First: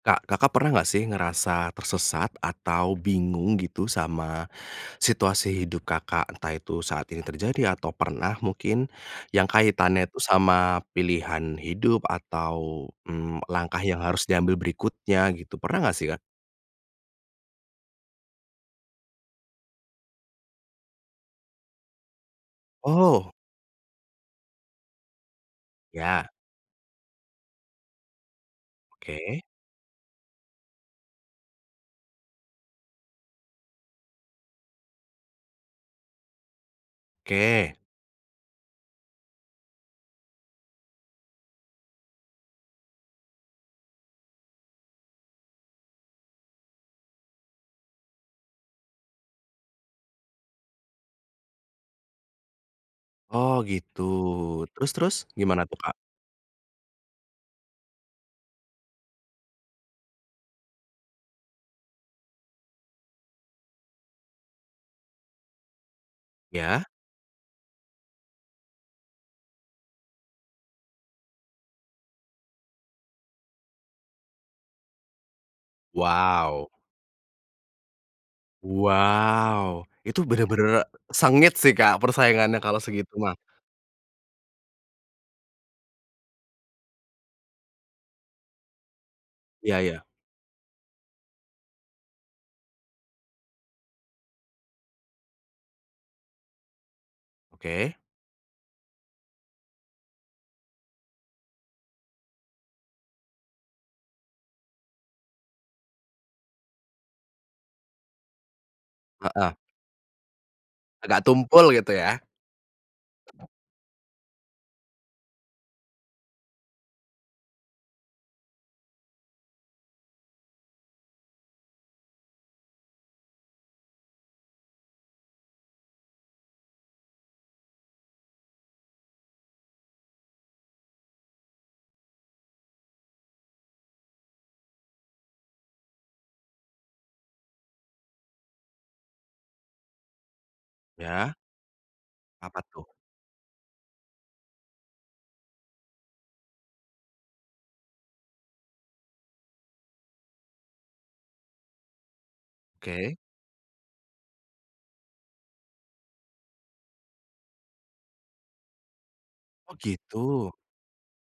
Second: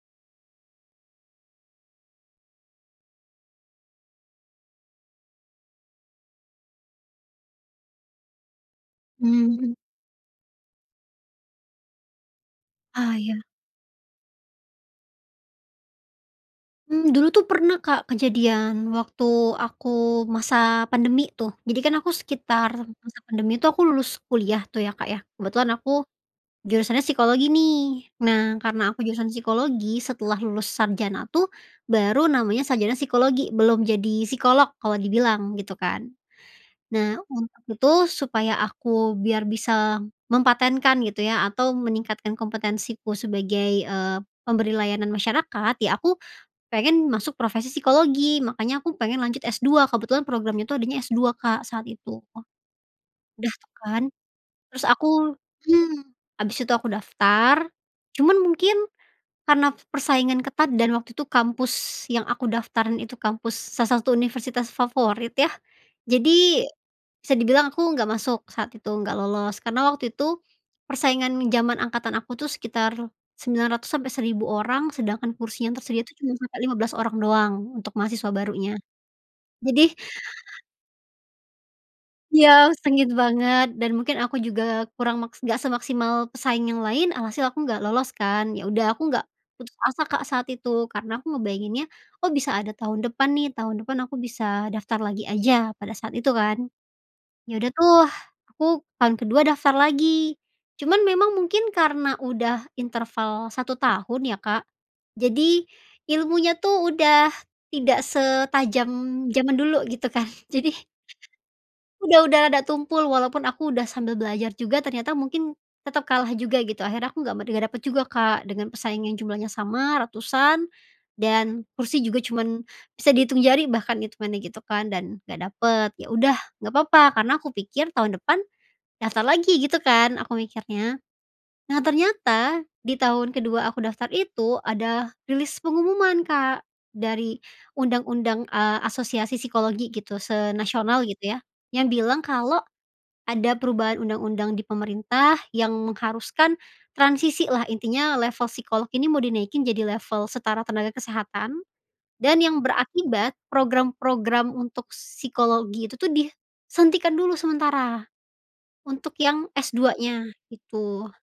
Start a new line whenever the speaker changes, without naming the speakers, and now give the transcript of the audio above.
Kak, Kakak pernah nggak sih ngerasa tersesat atau bingung gitu, sama situasi hidup Kakak? Entah itu saat ini terjadi atau pernah mungkin yang
Mhm.
kaitannya tuh sama pilihan hidup atau,
Ah,
mmm,
iya.
langkah yang harus diambil berikutnya gitu, pernah nggak sih Kak?
Mmm, dulu tuh pernah Kak, kejadian waktu aku masa pandemi tuh. Jadi kan aku sekitar masa
Oh.
pandemi itu aku lulus kuliah tuh ya Kak ya, kebetulan aku
Iya.
jurusannya psikologi nih. Nah karena aku jurusan
Oke.
psikologi, setelah lulus sarjana tuh, baru namanya sarjana psikologi, belum jadi psikolog kalau dibilang, gitu kan. Nah, untuk
Oke.
itu supaya aku biar bisa mempatenkan gitu ya, atau meningkatkan kompetensiku sebagai, eee, pemberi layanan masyarakat, ya aku pengen masuk profesi psikologi, makannya aku pengen lanjut S-2, kebetulan program itu adanya S-2, Kak, saat itu. Udah
Oh,
tuh
gitu.
kan. Terus
Terus terus,
aku
gimana tuh Kak?
mmm, habis itu aku daftar. Cuman mungkin, karena persaingan ketat dan waktu itu kampus yang aku daftarin itu kampus salah satu universitas favorit ya. Jadi,
Iya.
bisa dibilang aku nggak masuk saat itu, nggak lolos. Karena waktu itu, persaingan zaman angkatan aku tuh sekitar 900 sampai 1000 orang, sedangkan kursi yang tersedia tuh cuma sampai
Wow.
15 orang doang untuk mahasiswa barunya.
Wow.
Jadi
Itu benar benar sengit sih Kak,
Iya,
persaingannya kalau
sengit
segitu mah.
banget, dan mungkin aku juga kurang mak nggak semaksimal pesaing yang lain, alhasil aku nggak lolos kan, ya udah aku nggak putus
Iya iya.
asa, Kak, saat itu. Karena aku ngebayanginnya, "Oh, bisa ada tahun depan nih, tahun depan aku bisa daftar lagi aja," pada saat itu kan. Ya udah tuh
Oke.
aku tahun ke-2 daftar lagi. Cuman memang mungkin karena udah interval 1 tahun ya Kak, jadi ilmunya tuh udah tidak setajam
Heeh.
zaman dulu gitu kan. Jadi
Agak tumpul gitu ya.
udah udah udah tumpul walaupun aku udah sambil belajar juga ternyata mungkin tetap kalah juga gitu, akhirnya aku nggak met dapet juga Kak, dengan pesaing yang jumlahnya sama, ratusan, dan kursi juga cuman bisa dihitung jari bahkan itungannya gitu kan, dan nggak dapet. Ya udah, nggak apa-apa, karena aku pikir tahun depan daftar lagi gitu kan aku mikirnya. Nah ternyata, di tahun ke-2 aku daftar itu ada rilis pengumuman Kak, dari undang-undang, eee, asosiasi psikologi gitu, se-Nasional
Iya.
gitu ya. Yang bilang kalau
Apa tuh?
ada perubahan undang-undang di pemerintah yang mengharuskan transisilah, intinya level psikologi ini mau dinaikin jadi level setara tenaga kesehatan. Dan yang
Oke.
berakibat, program-program untuk psikologi itu tuh disuntikan dulu sementara, untuk yang S
Oh,
duanya,
gitu.
itu.